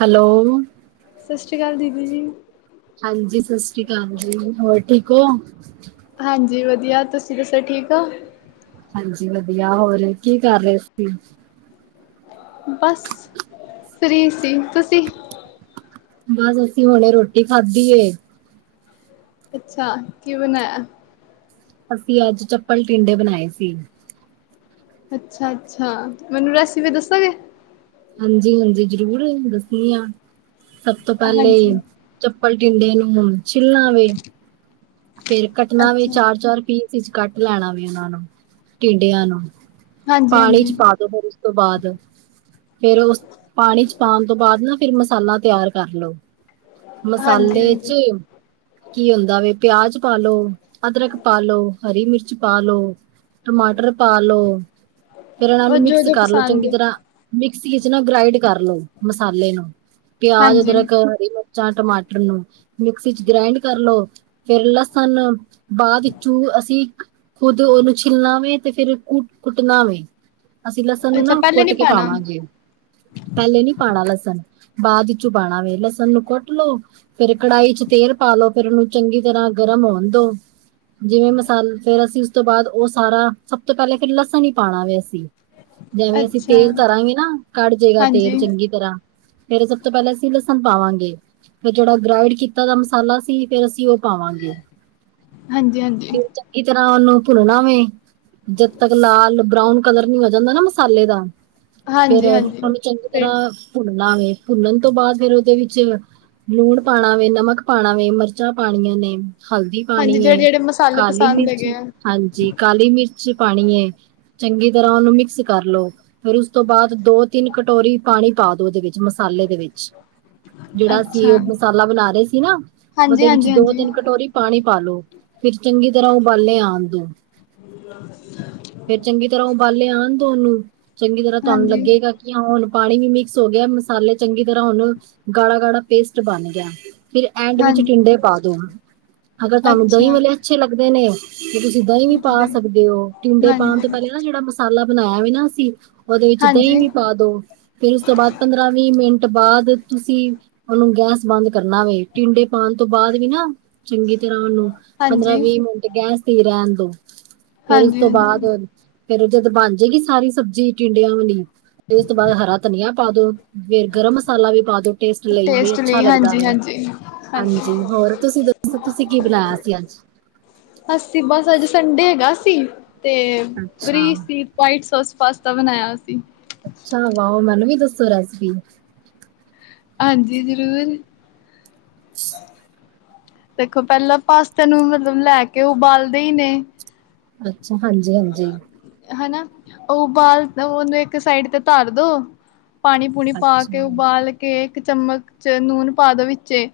Hello. ਸਤਿ ਸ਼੍ਰੀ ਅਕਾਲ ਦੀਦੀ ਜੀ, ਹਾਂਜੀ, ਸਤਿ ਸ੍ਰੀ ਅਕਾਲ ਜੀ, ਹੋਰ ਠੀਕ ਹੋ? ਹਾਂਜੀ ਵਧੀਆ, ਤੁਸੀਂ ਦੱਸੋ ਠੀਕ ਹੋ? ਹਾਂਜੀ ਵਧੀਆ, ਹੋਰ ਕੀ ਕਰ ਰਹੇ ਸੀ? ਬਸ, ਫਰੀ ਸੀ, ਤੁਸੀਂ? ਬਸ ਅਸੀਂ ਹੁਣੇ ਰੋਟੀ ਖਾਧੀ ਏ। ਅੱਛਾ, ਕੀ ਬਣਾਇਆ? ਅਸੀਂ ਅੱਜ ਚੱਪਲ-ਟਿੰਡੇ ਬਣਾਏ ਸੀ। ਅੱਛਾ-ਅੱਛਾ, ਮੈਨੂੰ ਰੈਸਿਪੀ ਦੱਸੋਗੇ? ਹਾਂਜੀ-ਹਾਂਜੀ ਜਰੂਰ, ਦੱਸਣੀ ਆ, ਸਭ ਤੋਂ ਪਹਿਲੇ ਹਾਂਜੀ, ਚੱਪਲ-ਟਿੰਡੇ ਨੂੰ ਛਿਲਣਾ ਵੇ। [inaudible] ਫੇਰ ਕੱਟਣਾ ਵੀ ਅੱਛਾ ਚਾਰ-ਚਾਰ ਪੀਸ ਇਚ ਕੱਟ ਲੈਣਾ ਵੇ ਉਹਨਾ ਨੂੰ, ਟਿੰਡਿਆਂ ਨੂੰ। ਹਾਂਜੀ ਪਾਣੀ ਹਾਂਜੀ, 'ਚ ਪਾ ਦੋ, ਫਿਰ ਉਸ ਤੋਂ ਬਾਅਦ। ਫਿਰ ਉਸ, ਪਾਣੀ 'ਚ ਪਾਣ ਤੋਂ ਬਾਅਦ ਨਾ ਫਿਰ ਮਸਾਲਾ ਤਿਆਰ ਕਰ ਲਓ। ਹਾਂਜੀ ਮਸਾਲੇ 'ਚ, ਹਾਂਜੀ। ਕੀ ਹੁੰਦਾ ਵੇ? ਪਿਆਜ ਪਾ ਲੋ, ਅਦਰਕ ਪਾ ਲੋ, ਹਰੀ ਮਿਰਚ ਪਾ ਲੋ। ਟਮਾਟਰ ਪਾ ਲਓ, ਫਿਰ ਇਹਨਾਂ ਉਹ ਨੂੰ ਜੋ ਮਿਕਸ ਜੋ ਕਰਲੋ ਪਸੰਦ ਚੰਗੀ ਏ, ਤਰ੍ਹਾਂ। ਮਿਕਸੀ ਇਚ ਨਾ ਗਰਾਇੰਡ ਕਰ ਲਓ, ਮਸਾਲੇ ਨੂੰ, ਪਿਆਜ, ਹਾਂਜੀ ਅਦਰਕ, ਹਰੀ ਮਿਰ ਚਾਰ ਟਮਾਟਰ ਨੂੰ, ਮਿਕਸੀ 'ਚ ਗਰਾਇੰਡ ਕਰ ਲਓ। ਫਿਰ ਲਸਣ ਬਾਅਦ ਚੂ ਅਸੀਂ ਖੁਦ ਉਹਨੂੰ ਛਿਲਨਾ ਵੇ। ਤੇ ਫਿਰ ਕੁਟ ਕੁੱਟਣਾ ਵੇ, ਅਸੀਂ ਲਸਣ ਨੂੰ ਅੱਛਾ ਨਾ ਪਹਿਲੇ ਕੁੱਟ ਨੀ ਕੇ ਪਾਣਾ? ਪਾਵਾਂਗੇ। ਪਹਿਲੇ ਨੀ ਪਾਣਾ ਲਸਣ, ਬਾਅਦ ਵਿੱਚੋਂ ਪਾਣਾ ਵੇ, ਲਸਣ ਨੂੰ ਕੁੱਟ ਲੋਓ। ਫਿਰ ਕੜਾਈ 'ਚ ਤੇਲ ਪਾ ਲਓ, ਫਿਰ ਉਹਨੂੰ ਚੰਗੀ ਤਰ੍ਹਾਂ ਗਰਮ ਹੋਣ ਦੋ, ਜਿਵੇਂ ਮਸਾਲ ਫੇਰ ਅਸੀਂ ਤੋਂ ਬਾਅਦ ਉਹ ਸਾਰਾ, ਸਭ ਤੋਂ ਪਹਿਲੇ ਫਿਰ ਲਸਣ ਹੀ ਪਾਣਾ ਵੇ ਅਸੀਂ। ਜਿਵੇਂ ਅਸੀਂ ਅੱਛਾ, ਤੇਲ ਧਰਾਂਗੇ ਨਾ, ਕੱਢ ਜੇਗਾ ਹਾਂਜੀ, ਤੇਲ ਚੰਗੀ ਤਰ੍ਹਾਂ। ਫੇਰ ਸਭ ਤੋਂ ਪਹਿਲਾਂ ਅਸੀਂ ਲਸਣ ਪਾਵਾਂਗੇ, ਫਿਰ ਜਿਹੜਾ ਗਰਾਇੰਡ ਕੀਤਾ ਦਾ ਮਸਾਲਾ ਸੀ ਫੇਰ ਅਸੀਂ ਓ ਪਾਵਾਂਗੇ, ਹਾਂਜੀ ਹਾਂਜੀ, ਤੇ ਚੰਗੀ ਤਰ੍ਹਾਂ ਉਹਨੂੰ ਭੁਨਣਾ ਵੇ। ਜਦ ਤੱਕ ਲਾਲ ਬਰਾਉਨ ਕਲਰ ਨੀ ਹੋ ਜਾਂਦਾ ਨਾ ਮਸਾਲੇ ਦਾ। ਫਿਰ ਹਾਂਜੀ ਹਾਂਜੀ। ਉਹਨੂੰ ਚੰਗੀ ਫਿਰ ਤਰ੍ਹਾਂ ਭੁੰਨਨਾ ਵੇ, ਭੁੰਨਣ ਤੋਂ ਬਾਅਦ ਫਿਰ ਉਹਦੇ ਵਿੱਚ ਲੂਣ ਪਾਣਾ ਵੇ ਨਮਕ ਪਾਣਾ ਵੇ ਮਰ ਚਾ ਪਾਣੀਆਂ ਨੇ ਹਲਦੀ ਪਾਣੀ ਹਾਂਜੀ ਜਿਹੜੇ ਏ ਜਿਹੜੇ ਮਸਾਲੇ ਕਾਲੀ ਪਸੰਦ ਮਿਰਚ, ਹੈਗੇ ਆ, ਹਾਂਜੀ। ਕਾਲੀ ਮਿਰਚ ਪਾਣੀ ਏ ਚੰਗੀ ਤਰ੍ਹਾਂ ਉਹਨੂੰ ਮਿਕਸ ਕਰ ਲਓ। ਫਿਰ ਉਸ ਤੋਂ ਬਾਅਦ ਦੋ-ਤਿੰਨ ਕਟੋਰੀ ਪਾਣੀ ਪਾ ਦੋ ਉਹਦੇ ਵਿੱਚ, ਮਸਾਲੇ ਦੇ ਵਿੱਚ। ਜਿਹੜਾ ਅਸੀਂ ਅੱਛਾ। ਉਹ ਮਸਾਲਾ ਬਣਾ ਰਹੇ ਸੀ ਨਾ, ਹਾਂਜੀ ਉਹਦੇ ਵਿੱਚ ਹਾਂਜੀ ਹਾਂਜੀ, ਦੋ-ਤਿੰਨ ਕਟੋਰੀ ਪਾਣੀ ਪਾ ਲੋ ਫਿਰ ਚੰਗੀ ਤਰ੍ਹਾਂ ਉਬਾਲੇ ਆਣ ਦੋ। ਫੇਰ ਚੰਗੀ ਤਰ੍ਹਾਂ ਉਬਾਲੇ ਆਣ ਦੋ ਓਨੂੰ, ਚੰਗੀ ਤਰ੍ਹਾਂ ਤੁਹਾਨੂੰ ਹਾਂਜੀ ਲੱਗੇਗਾ। ਹੁਣ ਪਾਣੀ ਵੀ ਮਿਕਸ ਹੋ ਗਿਆ ਮਸਾਲੇ ਚੰਗੀ ਤਰ੍ਹਾਂ ਹੁਣ ਗਾੜਾ- ਗਾੜਾ ਪੇਸਟ ਬਣ ਗਿਆ। ਫਿਰ ਐਂਡ ਵਿੱਚ ਹਾਂਜੀ। ਟਿੰਡੇ ਪਾ ਦੋ, ਅਗਰ ਤੁਹਾਨੂੰ ਦਹੀਂ ਅੱਛਾ ਵਾਲੇ ਅੱਛੇ ਲੱਗਦੇ ਨੇ। ਤੇ ਤੁਸੀਂ ਦਹੀਂ ਵੀ ਪਾ ਪੁੱਛਦੇ ਸਕਦੇ ਹੋ, ਟਿੰਡੇ ਹਾਂਜੀ ਪਾਣ ਤੋਂ ਪਹਿਲੇ ਨਾ ਜਿਹੜਾ ਮਸਾਲਾ ਬਣਾਇਆ ਵੀ ਨਾ ਅਸੀਂ ਉਹਦੇ ਵਿੱਚ ਦਹੀਂ ਹਾਂਜੀ ਵੀ ਪਾ ਦੋ। ਫਿਰ ਉਸ ਤੋਂ ਬਾਅਦ ਪੰਦਰਾਂ ਵੀਹ ਮਿੰਟ ਬਾਅਦ ਤੁਸੀਂ ਉਹਨੂੰ ਗੈਸ ਬੰਦ ਕਰਨਾ ਵੇ ਟਿੰਡੇ ਪਾਣ ਤੋਂ ਬਾਅਦ ਵੀ ਨਾ ਚੰਗੀ ਤਰ੍ਹਾਂ ਉਹਨੂੰ ਪੰਦਰਾਂ ਹਾਂਜੀ ਵੀਹ ਮਿੰ ਗੈਸ ਤੇ ਈ ਰਹਿਣ ਦੋ ਫੇਰ ਇਸ ਹਾਂਜੀ ਤੋਂ ਹਾਂਜੀ ਬਾਅਦ ਫੇਰ ਜਦ ਬਣ ਜਾਏਗੀ ਸਾਰੀ ਸਬਜ਼ੀ ਟਿੰਡਿਆਂ ਵਾਲੀ, ਫਿਰ ਏਸ ਤੋਂ ਬਾਅਦ ਹਰਾ ਧਨੀਆ ਪਾ ਦੋ। ਫੇਰ ਗਰਮ ਮਸਾਲਾ ਵੀ ਪਾ ਦੋ, ਟੇਸਟ ਲਈ ਇਹ ਅੱਛਾ ਲਈ ਲੱਗਦਾ ਹਾਂਜੀ ਹੈ। ਹਾਂਜੀ ਹਾਂਜੀ, ਹੋਰ ਤੁਸੀਂ ਦੱਸੋ ਤੁਸੀਂ ਕੀ ਬਣਾਇਆ ਸੀ ਅੱਜ? ਅਸੀ ਬਸ ਅੱਜ ਸੰਡੇ ਹੈਗਾ ਸੀ, ਤੇ ਅੱਛਾ ਫਰੀ ਸੀ। ਵਾਈਟ ਸੋਸ ਪਾਸਤਾ ਬਣਾਇਆ ਸੀ। ਅੱਛਾ ਵਾਓ! ਮੈਨੂੰ ਵੀ ਦੱਸੋ ਰੈਸਪੀ। ਹਾਂਜੀ, ਜ਼ਰੂਰ। [unintelligible] ਦੇਖੋ, ਪਹਿਲਾਂ ਪਾਸਤੇ ਨੂੰ ਮਤਲਬ ਲੈ ਕੇ ਉਬਾਲਦੇ ਹੀ ਨੇ। ਅੱਛਾ, ਹਾਂਜੀ, ਹਾਂਜੀ। ਹਨਾ, ਉਬਾਲ ਉਹਨੂੰ ਇੱਕ ਸਾਈਡ ਤੇ ਧਰ ਦੋ। ਪਾਣੀ ਪੂਣੀ ਪਾ ਕੇ, ਅੱਛਾ ਉਬਾਲ ਕੇ, ਇੱਕ ਚਮਚ ਨੂਨ ਪਾ ਦੋ ਵਿੱਚੇ।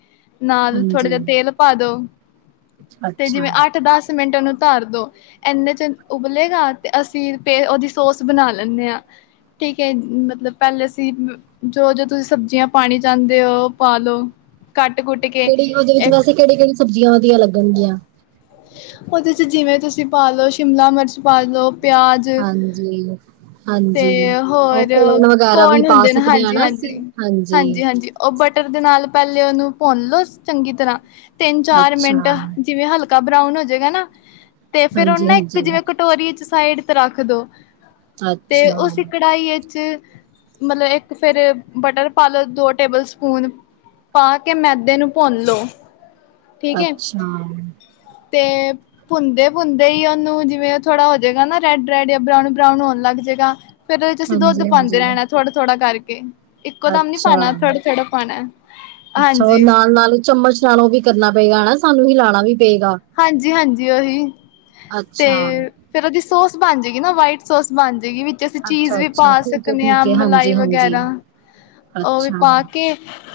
ਨਾਲ ਥੋੜ੍ਹਾ ਹਾਂਜੀ ਜਿਹਾ ਤੇਲ ਪਾ ਦੋ, ਤੇ ਅੱਛਾ ਜਿਵੇਂ ਅੱਠ ਦਸ ਮਿੰਟਾਂ ਨੂੰ ਧਰ ਦੋ ਐਂਨੇ ਚ ਉਬਲੇਗਾ, ਤੇ ਅਸੀਂ ਫਿਰ ਉਹਦੀ ਸੋਸ ਬਣਾ ਲੈਂਨੇ ਆਂ। ਠੀਕ ਹੈ ਮਤਲਬ ਪਹਿਲੇ ਅਸੀਂ ਜੋ ਜੋ ਤੁਸੀਂ ਸਬਜ਼ੀਆਂ ਪਾਣੀ ਚਾਹੁੰਦੇ ਹੋ ਪਾ ਲਓ। ਕੱਟ-ਕੁੱਟ। ਕਿਹੜੀ ਉਹਦੇ ਵਿੱਚ ਵੈਸੇ ਕਿਹੜੀ - ਕਿਹੜੀ ਸਬਜ਼ੀਆਂ ਵਧੀਆ ਲੱਗਣਗੀਆਂ? ਉਹਦੇ ਚ ਜਿਵੇਂ ਤੁਸੀਂ ਪਾ ਲਓ ਸ਼ਿਮਲਾ ਮਿਰਚ ਪਾ ਲਓ, ਪਿਆਜ਼ ਹਾਂਜੀ, ਹਾਂਜੀ ਉਹ ਹੋਰ ਕੋਨ ਵਗੈਰਾ ਵੀ ਕੋਰਨ ਪਾ ਹੁੰਦੇ ਨੇ ਸਕਦੇ ਹਾਂ ਹਾਂਜੀ ਨਾ ਅਸੀਂ? ਹਾਂਜੀ ਹਾਂਜੀ। ਉਹ ਬਟਰ ਦੇ ਨਾਲ ਪਹਿਲੇ ਉਹਨੂੰ ਭੁੰਨ ਲੋ ਚੰਗੀ ਤਰ੍ਹਾਂ, ਤਿੰਨ ਚਾਰ ਮਿੰਟ ਅੱਛਾ ਜਿਵੇਂ ਹਲ। ਕਾ ਬਰਾਊਨ ਹੋ ਜਾਏਗਾ ਨਾ, ਤੇ ਫਿਰ ਉਹ ਹਾਂਜੀ ਨਾ ਇੱਕ ਹਾਂਜੀ ਜਿਵੇਂ ਕਟੋਰੀ ਚ ਸਾਈਡ ਰੱਖ ਦੋ ਤੇ ਅੱਛਾ ਉਸੀ ਕੜਾਈ ਇੱਚ ਮਤਲਬ ਇੱਕ ਫਿਰ ਬਟਰ ਪਾਲੋ, ਦੋ ਟੇਬਲ ਸਪੂਨ। ਪਾ ਕੇ, ਮੈਦੇ ਨੂੰ ਭੁੰਨਲੋ ਅੱਛਾ। ਤੇ ਭੁਨਦੇ - ਭੁਨਦੇ ਹੀ ਉਹਨੂੰ ਜਿਵੇਂ ਥੋੜਾ ਹੋ ਜਾਏਗਾ ਨਾ ਰੈਡ - ਰੈਡ ਜਾਂ ਬਰਾਊਨ - ਬਰਾਊਨ ਹੋਣ ਲੱਗ ਜਾਏਗਾ ਫੇਰ ਉਹਦੇ ਚ, ਅਸੀਂ ਦੱਧ ਹਾਂਜੀ ਹਾਂਜੀ ਪਾਂਦੇ ਰਹਿਣਾ ਥੋੜ੍ਹਾ- ਥੋੜ੍ਹਾ ਕਰਕੇ ਇੱਕੋ ਦਮ ਅੱਛਾ ਨਈਪਾਣਾ, ਥੋੜਾ- ਥੋੜਾ ਪਾਣਾ, ਅੱਛਾ ਉਹ ਹਾਂਜੀ। ਨਾਲ ਨਾਲ ਚਮਚ ਨਾਲ ਉਹ ਵੀ ਕਰਨਾ ਪਏਗਾ ਨਾ, ਹਨਾ ਸਾਨੂੰ ਹਿਲਾਣਾ ਵੀ ਪਏਗਾ। ਹਾਂਜੀ - ਹਾਂਜੀ ਓਹੀ, ਤੇ ਅੱਛਾ ਫੇਰ, ਉਹਦੀ ਸੋਸ ਬਣ ਜਾਏਗੀ ਨਾ, ਵਾਈਟ ਸੋਸ ਬਣ ਜਾਏਗੀ, ਵੀ ਤੇ ਅਸੀਂ ਚੀਜ਼ ਅੱਛਾ ਵੀ ਪਾ ਅੱਛਾ ਠੀਕ ਹੈ ਸਕਦੇ ਹਾਂ, ਠੀਕ ਹੈ ਮਲਾਈ ਹਾਂਜੀ ਹਾਂਜੀ ਵਗੈਰਾ, ਉਹ ਵੀ ਅੱਛਾ ਪਾ ਕੇ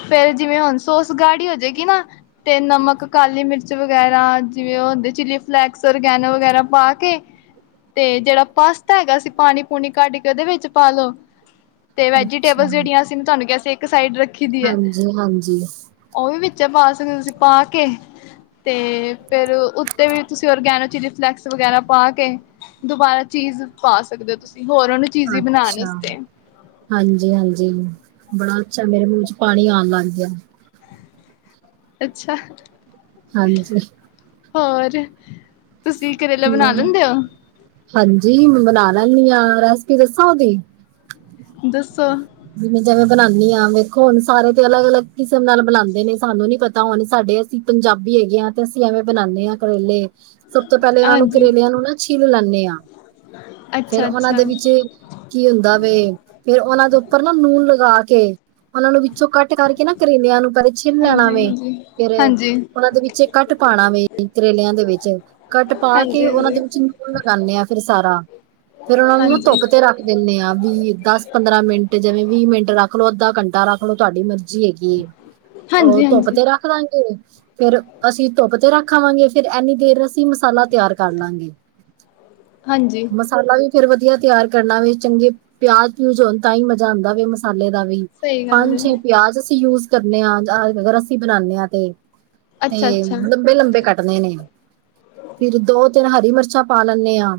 ਫੇਰ ਜਿਵੇਂ, ਹੁਣ ਸੋਸ ਗਾੜੀ ਹੋ ਜਾਏਗੀ ਨਾ, ਤੇ ਨਮਕ ਕਾਲੀ ਮਿਰਚ ਵਗੈਰਾ ਜਿਵੇਂ ਉਹ ਹੁੰਦੇ, ਚਿੱਲੀ ਫਲੇੈਕਸ, ਔਰਗੈਨੋ ਵਗੈਰਾ ਪਾ ਕੇ ਤੇ ਜਿਹੜਾ, ਪਾਸਤਾ ਹੈਗਾ ਸੀ, ਪਾਣੀ - ਪੂਣੀ ਕੱਢ ਕੇ ਉਹਦੇ ਵਿੱਚ ਪਾ ਲੋ ਤੇ ਅੱਛਾ ਵੈਜੀਟੇਬਲਸ ਜਿਹੜੀਆਂ, ਅਸੀਂ ਤੁਹਾਨੂੰ ਕਿਹਾ ਸੀ, ਇੱਕ ਸਾਈਡ ਰੱ ਹਾਂਜੀ, ਹਾਂਜੀ। ਓ ਵੀ ਵਿਚੇ ਪਾ ਸਕਦੇ, ਤੂਸੀ ਪਾ ਕੇ ਤੇ ਫੇਰ ਉਤੇ ਵੀ, ਤਸੀ ਔਰਗੈਨੋ ਚਿਲੀ, ਫਲੇੈਕਸ ਵਗੈਰਾ ਪਾ ਕੇ ਦੁਬਾਰਾ ਚੀਜ਼ ਪਾ ਸਕਦੇ ਤੁਸੀ, ਹੋਰ ਓਨੂੰ ਚੀਜੀ਼ ਬਨਾਨ ਅੱਛਾ ਅਸਤੇ ਹਾਂਜੀ, ਹਾਂਜੀ ਬੜਾ ਅੱਛਾ, ਮੇਰੇ ਮੂੰਹ ਚ ਪਾਣੀ ਆਨ ਲਾੱਗ ਗਿਆ ਅੱਛਾ। ਹਾਂਜੀ। ਹੋਰ, ਤੂਸੀ ਹਾਂਜੀ, ਬਨਾ ਲੈਨੀ ਆਂ, ਰੈਸਪੀ ਦੱਸਾਂ ਓਦੀ? ਦੱਸੋ ਜਿਵੇਂ- ਜਿਵੇਂ ਬਨਾਨੀ ਆਂ ਵੇਖੋ ਹੁਨ, ਸਾਰੇ ਤੇ ਅਲੱਗ -ਅਲੱਗ ਕਿਸਮ ਨਾਲ ਬਨਾਂਦੇ ਨੇ, ਸਾਨੂੰ ਨੀ ਪਤਾ ਹੁਨ ਸਾਡੇ ਪੰਜਾਬੀ ਹੈਗੇ ਆ, ਤੇ ਅਸੀ ਐਵੇਂ ਬਨਾਨੇ ਆਂ ਕਰੇਲੇ ਸਬ ਤੋ ਪਹਿਲੇ ਇਨ੍ਹਾਂ ਨੂੰ, ਹਾਂਜੀ ਕਰੇਲੇਆਂ ਨੂੰ ਨਾ ਛਿੱਲ ਲੈਂਨੇ ਆਂ ਫੇਰ ਅੱਛਾ ਓਨਾਂ ਅੱਛਾ ਦੇ ਵਿਚ ਕੀ ਹੁੰਦਾ ਵੇ, ਫੇਰ ਓਨਾਂ ਤੋ ਉਪਰ ਨਾ ਨੂਨ ਲਗਾ ਕੇ, ਓਨਾਂ ਨੂੰ ਵਿੱਚੋਂ ਕਾੱਟ ਕਰਕੇ, ਨਾ ਕਰੇਲੇਆਂ ਨੂੰ ਪਰੇ ਛਿੱਲ ਲੈਣਾ ਹਾਂਜੀ ਵੇ, ਹਾਂਜੀ ਫੇਰ ਹਾਂਜੀ ਓਨਾਂ ਦੇ ਵਿੱਚੇ ਕਟ ਪਾਣਾ ਵੇ, ਕਰੇਲੇਆਂ ਦੇ ਵਿਚ ਕੱਟ ਪਾ ਕੇ, ਓਨਾ ਹਾਂਜੀ ਹਾਂਜੀ ਦੇ ਵਿਚ ਨੂਨ ਲਗਾਂਨੇ ਆਂ ਫਿਰ ਸਾਰਾ, ਫੇਰ ਓਨਾ ਨੂੰ ਨਾ ਹਾਂਜੀ ਧੁੱਪ ਤੇ ਰੱਖ ਦਿੱਨੇ ਆਂ ਵੀਹ, ਦੱਸ, ਪੰਦਰਾਂ ਮਿੰਟ ਜਿਵੇਂ, ਵੀਹ ਮਿੰਟ ਰੱਖ ਲੋ, ਅੱਧਾ ਘੰਟਾ ਰੱਖ ਲੋ ਤੁਹਾਂਡੀ ਮਰਜ਼ ਜੀ ਹੈਗੀ ਤੇ, ਓ ਹਾਂਜੀ ਧੁੱਪ ਹਾਂਜੀ ਤੇ ਰੱਖ ਦਾਂਗੇ ਫੇਰ ਅਸੀ ਧੁੱਪ ਤੇ ਰੱਖਾਵਾਂਗੇ, ਫੇਰ ਏਨੀ ਦੇਰ ਅਸੀ ਮਸਾਲਾ ਤਿਆਰ ਕਰ ਲਾਂਗੇ [inaudible] [inaudible] ਹਾਂਜੀ। ਮਸਾਲਾ ਵੀ, ਫੇਰ ਵਧੀਆ ਤਿਆਰ ਕਰਨਾ ਵੇ, ਚੰਗੇ ਪਿਆਜ -ਪਿਊਜ ਹੋਨ, ਤਾਂ ਈ ਮਜਾ ਆਂਦਾ ਵੇ ਮਸਾਲੇ ਦਾ ਵੀ ਸਹੀ ਗੱਲ ਹਾਂਜੀ ਹੈ ਪਿਆਜ ਅਸੀ ਯੂਜ਼ ਕਰਨੇ ਆਂ, ਅ ਅਗਰ ਅਸੀ ਬਨਾਨੇ ਆ ਤੇ ਅੱਛਾ ਤੇ ਅੱਛਾ ਲੰਬ-ਲੰਬੇ ਕਾੱਟਨੇ ਨੇ ਫਿਰ ਦੋ -ਤਿੰਨ ਹਰੀ ਮਿਰਚਾਂ, ਪਾ ਲੈਨੇ ਆਂ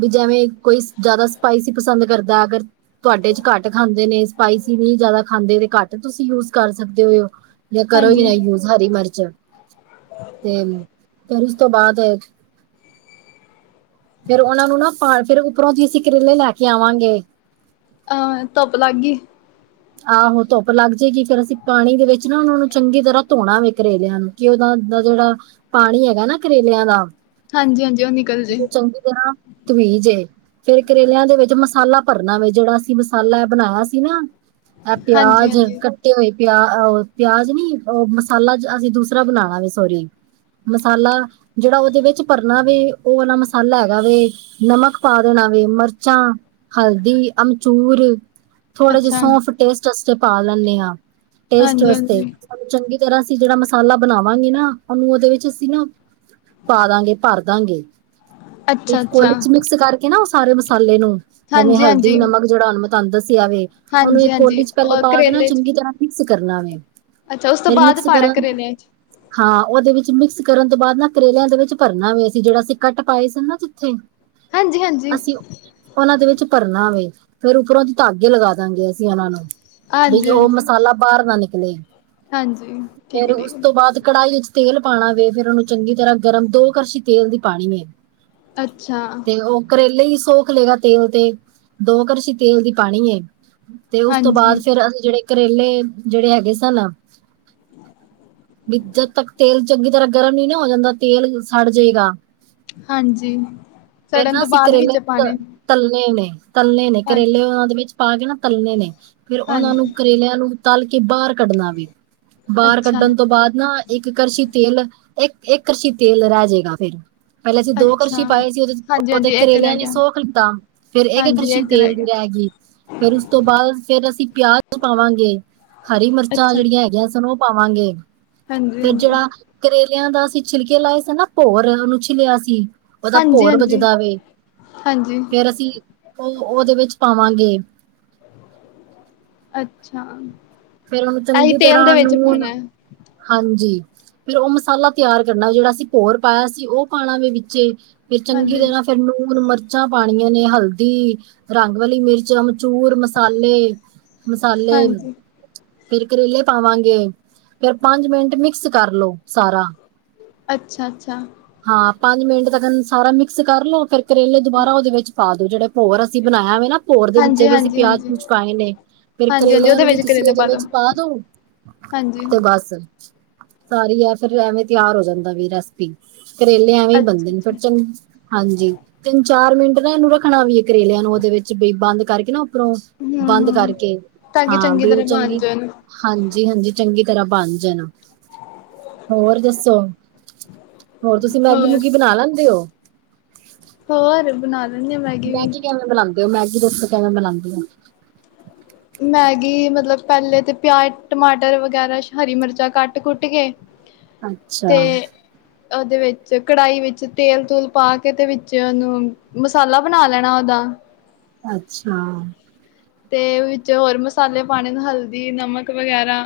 ਵੀ ਜੇਵੇਂ ਕੋਈ, ਜਿਆਦਾ ਸਪਾਈਸੀ ਪਸੰਦ ਕਰਦਾ, ਅਗਰ ਤੁਆਡੇ ਚ ਘੱਟ ਖਾਂਦੇ ਨੇ ਸਪਾਈਸੀ ਨਈ ਜਿਆਦਾ ਖਾਂਦੇ ਤੇ ਘੱਟ ਤੁਸੀ ਸੀ ਯੂਜ਼ ਕਰ ਸਕਦੇ ਓ, ਯਾ ਕਰੋ ਈ ਹਾਂਜੀ ਨਾ ਯੂਜ਼ ਹਰੀ ਮਰਚ, ਤੇ, ਫੇਰ ਉਸ ਤੋ ਬਾਦ ਫੇਰ ਓਨਾ ਨੂੰ ਨਾ ਫਾੜ ਕੇ, ਉਪਰੋਂ ਦੀ ਅਸੀ ਕਰੇਲੇ ਲੈ ਕੇ ਆਵਾਂਗੇ ਅ, ਧੁੱਪ ਲੱਗ ਗੀ ਆਹੋ ਧੁੱਪ ਲੱਗ ਜੇਗੀ ਫੇਰ ਅਸੀ ਪਾਣੀ ਦੇ ਵਿੱਚ ਨਾ ਓਨਾਂ ਨੂੰ ਚੰਗੀ ਤਰਾਂ ਧੋਣਾ ਵੇ ਕਰੇਲੇਆਂ ਨੂੰ। ਕਿ ਓਦਾ ਜੇੜਾ ਪਾਣੀ ਹੈਗਾ ਨਾ ਕਰੇਲੇਆਂ ਦਾ ਹਾਂਜੀ ਹਾਂਜੀ ਉਹ ਨਿਕਲ ਜੇ ਚੰਗੀ ਤਰਾਂ ਧੱਵੀ ਜੇ, ਫੇਰ ਕਰੇਲੇਆਂ ਦੇ ਵਿਚ ਮਸਾਲਾ ਭਰਨਾ ਵੇ ਜੇੜਾ ਅਸੀ ਮਸਾਲਾ ਐ ਬਨਾਏਆ ਸੀ ਨਾ ਐ ਹਾਂਜੀ ਪਿਆਜ ਕ ਹਾਂਜੀ ਕੱਟੇ ਹੋਏ ਪੇਆ ਪਿਆਜ ਨੀ ਓ ਮਸਾਲਾ ਅਸੀ ਦੂਸਰਾ ਬਣਾ ਲਾਗੇ ਸੋਰੀ। ਮਸਾਲਾ ਜੇੜਾ ਓਦੇ ਵਿਚ ਭਰਨਾ ਵੇ, ਓ ਵਾਲਾ ਮਸਾਲਾ ਹੈਗਾ ਵੇ ਨਮਕ ਪਾ ਦੇਣਾ ਵੇ ਮਰਚਾਂ, ਹਲਦੀ, ਅਮਚੂਰ ਥੋੜੇ ਜੇ ਅੱਛਾ ਸੌਂਫ਼ ਟੇਸਟ ਅਸਤੇ ਪਾ ਲੈਂਨੇ ਆਂ ਟੇਸਟ ਹਾਂਜੀ ਵਸਤੇ ਹਾਂਜੀ ਚੰਗੀ ਤਰਾਂ ਅਸੀ ਜੇੜਾ ਮਸਾਲਾ ਬਨਾਵਾਂਗੇ ਨਾ, ਓਨੂੰ ਓਦੇ ਵਿਚ ਅਸੀ ਨਾ ਪਾ ਦਾਂਗੇ ਭਰ ਦਾਂਗੇ, ਅੱਛਾ ਇਕ ਅੱਛਾ ਕੋਲੀ ਚ ਮਿਕਸ ਕਾਰਕੇ ਨਾ ਓ ਸਾਰੇ ਮਸਾਲੇ ਨੂੰ ਜਿਵੇਂ ਹਾਂਜੀ ਹਲਦੀ, ਹਾਂਜੀ ਨਮਕ ਜੇੜਾ ਹੁਣ ਮੈਂ ਤੂਆਨੂੰ ਦੱਸੇਆ ਵੇ, ਓਨੂੰ ਹਾਂਜੀ ਇਕ ਹਾਂਜੀ ਕੋਲੀ ਚ ਪੈਲੇ ਔਰ ਪਾ ਕੇ ਨਾ ਕਰੇਲੇ 'ਚ ਚੰਗੀ ਤਰਾਂ ਮਿਕਸ ਕਰਨਾ ਵੇ, ਅੱਛਾ ਉਸ ਤੋਂ ਫੇਰ ਬਾਅਦ ਮਿਕਸ ਪਾਉਣਾ ਕਰਨ ਕਰੇਲਿਆਂ 'ਚ ਹਾਂ ਓਦੇ ਵਿਚ ਮਿਕਸ ਕਰਨ ਤੋ ਬਾਦ ਨਾ ਕਰੇਲੇਆਂ ਦੇ ਵਿਚ ਭਰਨਾ ਵੇ, ਅਸੀ ਜੇੜਾ ਅਸੀ ਕੱਟ ਪਾਏ ਸਨ ਨਾ ਜਿੱਥੇ ਹਾਂਜੀ ਹਾਂਜੀ ਅਸੀ ਓਨਾਂ ਦੇ ਵਿਚ ਭਰਨਾ ਵੇ, ਫੇਰ ਉਪਰੋਂ ਦੀ ਧਾੱਗੇ ਲਗਾ ਦਾਂ ਗੇ ਅ ਅਸੀ ਓਨਾਂ ਨੂੰ ਬੀ ਹਾਂਜੀ ਹਾਂਜੀ ਓ ਮਸਾਲਾ ਬਾਹਰ ਨਾ ਨਿਕਲੇ ਹਾਂਜੀ ਠੀਕ ਫੇਰ ਹੈ ਉਸ ਠੀਕ ਤੋ ਹੈ ਬਾਦ ਕੜਾਹੀਏ ਚ ਤੇਲ ਪਾਣਾ ਵੇ ਫੇਰ ਓਨੂੰ ਚੰਗੀ ਤਰਾਂ ਗਰਮ ਦੋ ਕਰਸ਼ੀ ਤੇਲ ਦੀ ਪਾਣੀ ਏ ਅੱਛਾ। ਤੇ ਓ ਕਰੇਲੇ ਈ ਸੋਖ ਲੇਗਾ ਤੇਲ ਤੇ, ਦੋ ਕਰਸੀ਼ ਤੇਲ ਦੀ ਪਾਣੀ ਏ ਤੇ ਉਸ ਤੋਂ ਹਾਂਜੀ ਬਾਅਦ ਫੇਰ ਅਸੀਂ ਜਿਹੜੇ ਕਰੇਲੇ ਜਿਹੜੇ ਹੈਗੇ ਸਨ। ਵੀ ਜਦ ਤੱਕ ਤੇਲ ਚੰਗੀ ਤਰ੍ਹਾਂ ਗਰਮ ਨੀ ਨਾ ਹੋ ਜਾਂਦਾ ਤੇਲ ਸੜ ਜੇ ਗਾ ਹਾਂਜੀ, ਸੜਨ ਨਾ ਤੋਂ ਅਸੀਂ ਬਾਅਦ ਕਰੇਲੇ ਵਿੱਚ ਤ- ਪਾਂਨਾ ਤਲਨੇ ਨੇ ਤਲਨੇ ਨੇ ਕਰੇਲੇ ਉਹਨਾਂ ਦੇ ਵਿੱਚ ਪਾ ਕੇ ਨਾ ਤਲਨੇ ਨੇ ਫਿਰ ਉਹਨਾਂ ਨੂੰ ਹਾਂਜੀ ਕਰੇਲਿਆਂ ਨੂੰ ਤਲ ਕੇ ਬਾਹਰ ਕੱਢਣਾ ਵੀ ਬਾਹਰ ਅੱਛਾ ਕੱਢਣ ਤੋਂ ਬਾਦ ਨਾ ਇੱਕ ਕਰਸ਼ੀ ਤੇਲ ਇੱਕ-ਇੱਕ ਕਰਸ਼ੀ ਤੇਲ ਰਹਿ ਜੇਗਾ ਫੇਰ ਪਹਿਲੇ ਅਸੀਂ ਦੋ ਅੱਛਾ ਕਰਸ਼ੀ ਪਾਏ ਸੀ ਹਾਂਜੀ ਉਹਦੇ-ਉਹਦੇ ਹਾਂਜੀ ਇੱਕ ਰਹਿ ਕਰੇਲਿਆਂ ਨੇ ਗਿਆ ਸੋਖ ਲਿਤਾ ਫੇਰ ਇਕ ਹਾਂਜੀ ਕਰਸ਼ੀ ਇੱਕ ਤੇਲ ਰਹਿ ਦੀ ਗਿਆ ਰਹਿਗੀ ਫੇਰ ਉਸ ਤੋਂ ਬਾਅਦ ਫੇਰ ਅਸੀਂ ਪਿਆਜ਼ ਪਾਵਾਂਗੇ ਹਰੀ ਮਿਰਚਾਂ ਅੱਛਾ ਜਿਹੜੀਆਂ ਹੈਗੀਆਂ ਸਨ ਉਹ ਪਾਵਾਂਗੇ ਹਾਂਜੀ ਫੇਰ ਹਾਂਜੀ ਜਿਹੜਾ ਕਰੇਲਿਆਂ ਦਾ ਅਸੀਂ ਛਿਲਕੇ ਲਾਏ ਸੀ ਨਾ ਭੋਰ ਉਹਨੂੰ ਛਿੱਲਿਆ ਸੀ ਉਹਦਾ ਹਾਂਜੀ ਭੋਰ ਹਾਂਜੀ ਵੱਜਦਾ ਵੇ, ਹਾਂਜੀ ਫੇਰ ਅਸੀਂ ਉਹ ਉਹਦੇ ਵਿੱਚ ਪਾਵਾਂਗੇ। ਅੱਛਾ ਫੇਰ ਉਹਨੂੰ ਅਸੀਂ ਚੰਗੀ ਤੇਲ ਦੇ ਤਰ੍ਹਾਂ ਵਿੱਚ ਨੂਨ ਪਾਉਣਾ ਹਾਂਜੀ ਫੇਰ ਉਹ ਮਸਾਲਾ ਤਿਆਰ ਕਰਨਾ ਜਿਹੜਾ ਅਸੀਂ ਭੋਰ ਪਾਇਆ ਸੀ ਉਹ ਪਾਣਾ ਵੇ ਵਿੱਚੇ ਫਿਰ ਚੰਗੀ ਹਾਂਜੀ ਤਰਾ ਫੇਰ ਲੂਨ ਮਿਰਚਾਂ ਪਾਣੀਆਂ ਨੇ ਹਲਦੀ ਰੰਗ ਵਾਲੀ ਮਿਰਚ ਚੂਰ ਮਸਾਲੇ-ਮਸਾਲੇ ਹਾਂਜੀ ਫੇਰ ਕਰੇਲੇ ਪਾਵਾਂਗੇ ਫੇਰ ਪੰਜ ਮਿੰਟ ਮਿਕਸ ਕਰਲੋ ਸਾਰਾ ਅੱਛਾ-ਅੱਛਾ ਹਾਂ ਪੰਜ ਮਿੰਟ ਤੱਕ ਸਾਰਾ ਮਿਕਸ ਕਰ ਲਓ ਫੇਰ ਕਰੇਲੇ ਦੁਬਾਰਾ ਉਹਦੇ ਵਿੱਚ ਪਾ ਦੋ ਜਿਹੜੇ ਭੋਰ ਅਸੀਂ ਬਣਾਇਆ ਵੇ ਨਾ ਭੋਰ ਦੇ ਵਿੱਚ ਵੀ ਅਸੀਂ ਹਾਂਜੀ-ਹਾਂਜੀ, ਪਿਆਜ ਹਾਂਜੀ। ਪੂਆਜ ਪਾਏ ਨੇ ਫਿਰ ਹਾਂਜੀ-ਹਾਂਜੀ, ਕਰੇਲਿਆਂ ਉਹਦੇ ਨੂੰ ਵੀ ਵਿੱਚ ਤੁਸੀਂ ਕਰੇਲੇ ਇਹਦੇ ਦੋ, ਵਿਚ ਪਾ ਦੇਓ ਹਾਂਜੀ, ਤੇ ਬਸ ਸਾਰੀ ਆ ਫਿਰ ਐਵੇਂ ਤਿਆਰ ਹੋ ਜਾਂਦਾ ਵੀ ਰੈਸਪੀ ਕਰੇਲੇ ਐਵੇਂ ਹੀ ਬਣਦੇ ਨੇ ਫਿਰ ਅੱਛਾ-ਅੱਛਾ, ਚੰ ਹਾਂਜੀ ਤਿੰਨ ਚਾਰ ਮਿੰਟ ਨਾ ਇਹਨੂੰ ਰੱਖਣਾ ਵੀ ਐ ਕਰੇਲਿਆਂ ਨੂੰ ਉਹਦੇ ਵਿੱਚ ਬ ਬੰਦ ਕਰਕੇ ਨਾ ਉੱਪਰੋਂ ਬੰਦ ਹੂੰ-ਹੂੰ। ਕਰਕੇ ਤਾਂ ਕਿ ਹਾਂ ਵੀ ਉਹ ਤਰ੍ਹਾਂ ਬਣ ਚੰਗੀ ਜਾਣ, ਹਾਂਜੀ-ਹਾਂਜੀ ਚੰਗੀ ਤਰ੍ਹਾਂ ਬਨ ਜਾਣ, ਹੋਰ ਦੱਸੋ ਹੋਰ ਤੁਸੀਂ ਮੈਗੀ ਹੋਰ? ਮੂਗੀ ਬਨਾ ਲੈਂਦੇ ਓ। ਹੋਰ ਬਨਾ ਲੈ ਮੈਗੀ ਕਿਵੇਂ ਬਨਾਂਦੇ ਓ ਮੈਗੀ ਦੱਸੋ ਕਿਵੇਂ ਬਨਾਂਦੇ ਓ। ਮੈਗੀ ਮਤਲਬ ਪੈਲੇ ਤੇ ਪਿਆਜ ਟਮਾਟਰ ਵਗੈਰਾ ਹਰੀ ਮਿਰਚਾਂ ਕੱਟ ਕੁੱਟ ਕੇ ਤੇ ਅੱਛਾ, ਓਦੇ ਵਿੱਚ ਕੜਾਹੀ ਵਿੱਚ ਤੇਲ ਤੂਲ ਪਾ ਕੇ ਤੇ ਵਿੱਚ ਓਨੂੰ ਮਸਾਲਾ ਬਨਾ ਲੈਨਾ ਔਦਾ ਅੱਛਾ ਤੇ ਵਿੱਚ ਹੋਰ ਮਸਾਲੇ ਪਾਨੇ ਨੇ ਹਲਦੀ, ਨਮਕ ਵਗੈਰਾ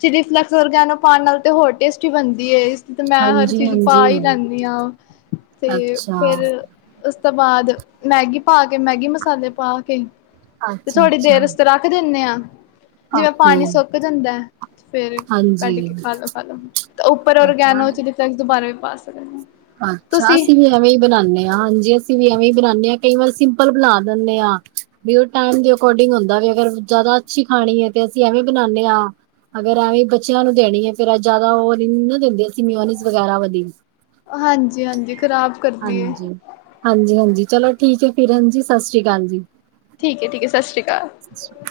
ਚਿਲੀ ਫਲੈਕਸ ਓਰਗੈਨੋ ਪਾਨ ਨਾਲ ਤੇ ਹੋਰ ਟੇਸਟੀ ਬਨਦੀ ਏ ਇਸ ਤੇ ਮੈਂ ਹਰ ਹਾਂਜੀ, ਚੀਜ਼ ਪਾ ਈ ਹਾਂਜੀ, ਲੈਂਨੀ ਆਂ ਤੇ ਅੱਛਾ, ਫੇਰ ਉਸ ਤੋਂ ਬਾਦ ਮੈਗੀ ਪਾ ਕੇ ਮੈਗੀ ਮਸਾਲੇ ਪਾ ਕੇ ਤੇ ਅੱਛਾ, ਥੋੜ੍ਹੀ ਅੱਛਾ, ਦੇਰ ਅਸਤੇ ਰੱਖ ਦਿੰਨੇ ਆਂ ਜਿਵੇਂ ਓਕੇ, ਪਾਨੀ ਸੁੱਕ ਜਾਂਦਾ। ਫੇਰ ਕੱਢ ਹਾਂਜੀ, ਕੇ ਖਾਲੋ-ਖਾਲੋ, ਤੇ ਉੱਪਰ ਅੱਛਾ। ਔਰਗੈਨੋ ਵਿਚ ਤੇ ਫਿਰ ਦੋਬਾਰਾ ਵੀ ਪਾ ਸਕਦੇ ਆਂ। ਅੱਛਾ, ਅਸੀਂ ਵੀ ਏ ਐਵੇਂ ਹੀ ਬਨਾਨੇ ਆਂ ਹਾਂਜੀ ਅਸੀਂ ਵੀ ਐਵੇਂ ਈ ਬਨਾਨੇ ਆਂ ਕਈ ਵਾਰ ਸਿੰਪਲ ਬਨਾ ਲੈਂਨੇ ਆਂ। ਵੀ ਓਹ ਟਾਈਮ ਦੇ ਅਕੋਰਡਿੰਗ ਹੁੰਦਾ ਅਗਰ ਜ਼ਿਆਦਾ ਅੱਛੀ ਖਾਣੀ ਐ ਤੇ ਅਸੀਂ ਐਵੇਂ ਬਨਾਨੇ ਆਂ। ਅਗਰ ਐਵੇਂ ਬੱਚਿਆਂ ਨੂੰ ਦੇਨੀ ਏ ਫਿਰ ਜ਼ਿਆਦਾ ਓ ਨੀ ਨਾ ਦਿੰਦੇ ਅਸੀ ਮਿਓਨਿਜ਼ ਵਗੈਰਾ ਵਾਲੀ। ਹਾਂਜੀ-ਹਾਂਜੀ ਖ਼ਰਾਬ ਕਰਦੀ ਏ। ਹਾਂਜੀ-ਹਾਂਜੀ ਚਲੋ ਠੀਕ ਐ ਫਿਰ ਹਾਂਜੀ ਸਸ ਰੀ ਕਾਲ ਜੀ। ਠੀਕ ਐ-ਠੀਕ ਐ ਸਸ ਰੀ ਕਾਲ। [inaudible]